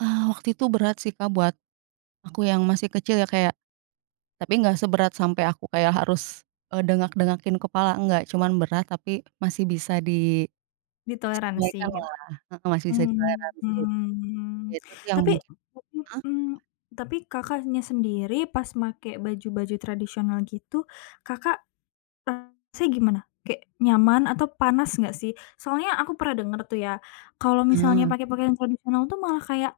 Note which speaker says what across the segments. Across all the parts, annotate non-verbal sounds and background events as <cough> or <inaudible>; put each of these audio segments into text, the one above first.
Speaker 1: Ah, waktu itu berat sih, Kak, buat aku yang masih kecil ya, kayak tapi nggak seberat sampai aku kayak harus, eee, dengak dengakin kepala, enggak, cuman berat tapi masih bisa di
Speaker 2: Ditoleransi,
Speaker 1: abaikan
Speaker 2: gitu?
Speaker 1: lah, heeh, masih bisa ditoleransi.
Speaker 2: Mmm, mhm.
Speaker 1: Itu tuh yang
Speaker 2: Tapi,
Speaker 1: heeh?
Speaker 2: mhm. Tapi Kakaknya sendiri pas make baju-baju tradisional gitu, Kakak ngerasanya gimana? Kayak nyaman atau panas enggak sih? Soalnya aku pernah denger tuh ya, kalau misalnya
Speaker 1: Ah.
Speaker 2: pake pakaian tradisional tuh malah kayak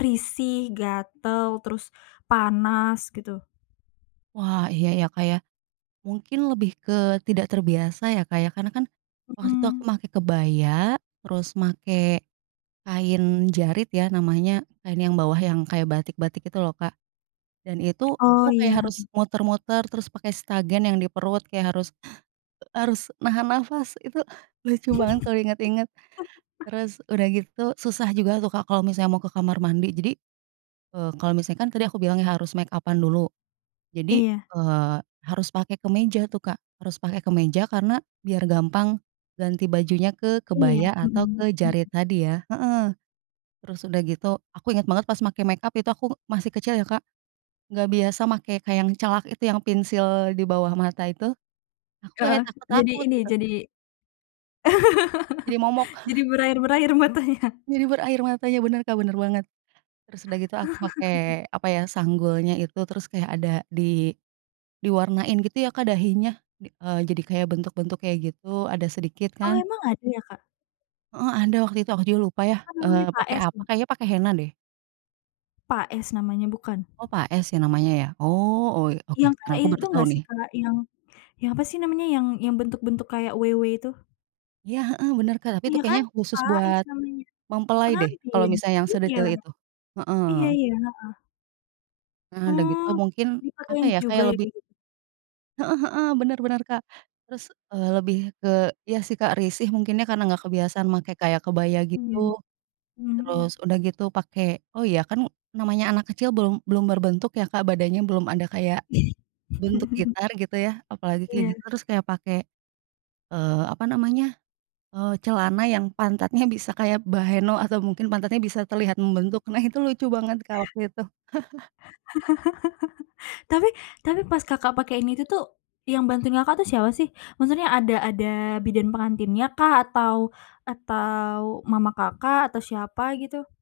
Speaker 2: risih, gatel, terus panas, gitu.
Speaker 1: Wah, iya ya, Kak, ya, mungkin lebih ke tidak terbiasa ya, Kak, ya. Karena kan waktu itu aku
Speaker 2: Mhm.
Speaker 1: make kebaya, terus make kain jarit ya namanya. Kain yang bawah yang kayak batik-batik, gitu loh, Kak. Dan itu,
Speaker 2: Oh,
Speaker 1: aku
Speaker 2: iya,
Speaker 1: kayak
Speaker 2: heeh.
Speaker 1: harus muter-muter terus pakai stagen yang di perut kayak harus harus nahan nafas. Itu lucu banget kalau inget-inget.
Speaker 2: <laughs>
Speaker 1: Terus sudah gitu, susah juga tuh, Kak, kalau misalnya mau ke kamar mandi. Jadi, eee, kalau misalnya kan tadi aku bilang, iya, harus mekapan dulu. Jadi,
Speaker 2: Iya
Speaker 1: eee, harus pakai kemeja tuh, Kak, harus pakai kemeja karena biar gampang ganti bajunya ke
Speaker 2: Iya,
Speaker 1: kebaya atau
Speaker 2: mhm,
Speaker 1: ke
Speaker 2: mhm.
Speaker 1: jarit tadi ya heeh. Terus sudah gitu, aku inget banget pas make mekap itu aku masih kecil ya, Kak. Enggak biasa make kayak yang celak itu, yang pensil di bawah mata itu. Aku kayak
Speaker 2: Heeh, jadi
Speaker 1: takut-takut,
Speaker 2: ini,
Speaker 1: gitu.
Speaker 2: jadi
Speaker 1: Jadi momok.
Speaker 2: <laughs> jadi
Speaker 1: <chuckles>
Speaker 2: berair-berair matanya.
Speaker 1: Jadi berair matanya, bener, Kak, bener banget. Terus sudah gitu aku
Speaker 2: <laughs>
Speaker 1: pakai, apa ya, sanggulnya itu terus kayak ada di diwarnain gitu ya, Kak, dahinya. Eee, jadi kayak bentuk-bentuk kayak gitu, ada sedikit
Speaker 2: Oh,
Speaker 1: kan.
Speaker 2: emang ada ya, Kak?
Speaker 1: Heeh, ada waktu itu, aku juga lupa ya,
Speaker 2: Apa namanya
Speaker 1: eee, pakai,
Speaker 2: paes,
Speaker 1: apa,
Speaker 2: ya?
Speaker 1: kayaknya pakai henna deh.
Speaker 2: Paes namanya bukan?
Speaker 1: Oh, paes ya namanya, ya? Oh oy oke,
Speaker 2: Yang kaya
Speaker 1: nah, aku
Speaker 2: itu
Speaker 1: baru tahu
Speaker 2: nggak sih,
Speaker 1: nih.
Speaker 2: Kak? Yang yang apa sih namanya, yang yang bentuk-bentuk kayak W, W itu?
Speaker 1: Iya, heeh, bener, Kak. tapi itu
Speaker 2: Iya kan?
Speaker 1: kayaknya khusus
Speaker 2: Paes
Speaker 1: buat
Speaker 2: namanya.
Speaker 1: mempelai deh, kalau
Speaker 2: Pengantin,
Speaker 1: misalnya yang
Speaker 2: iya.
Speaker 1: sedetail itu.
Speaker 2: Iya
Speaker 1: Heeh.
Speaker 2: iya, heeh.
Speaker 1: Eee, sudah gitu
Speaker 2: Oh,
Speaker 1: mungkin, apa
Speaker 2: dipakein
Speaker 1: ya,
Speaker 2: juga
Speaker 1: kayak
Speaker 2: ya,
Speaker 1: lebih
Speaker 2: kayak gitu?
Speaker 1: Heeh heeh. Benar benar, Kak. Terus, eee, lebih ke iya sih, Kak, risih mungkin ya karena enggak kebiasaan make kayak kebaya, gitu.
Speaker 2: Mmm, mhm
Speaker 1: Terus
Speaker 2: mhm.
Speaker 1: sudah gitu pakai oh, iya, kan namanya anak kecil belum belum berbentuk ya, Kak, badannya belum ada kayak bentuk
Speaker 2: <laughs>
Speaker 1: gitar, gitu ya. Apalagi kayak gitu,
Speaker 2: Iya.
Speaker 1: terus kayak pakai, eee, apa namanya, eee, celana yang pantatnya bisa kayak bahenol atau mungkin pantatnya bisa terlihat membentuk. Nah, itu lucu banget, Kak, waktu itu. <chuckles>
Speaker 2: <laughs> Tapi tapi pas Kakak pake ini itu tuh, yang bantuin Kakak tuh siapa sih? Maksudnya ada ada bidan pengantinnya kah? Atau atau mama Kakak? Atau siapa gitu?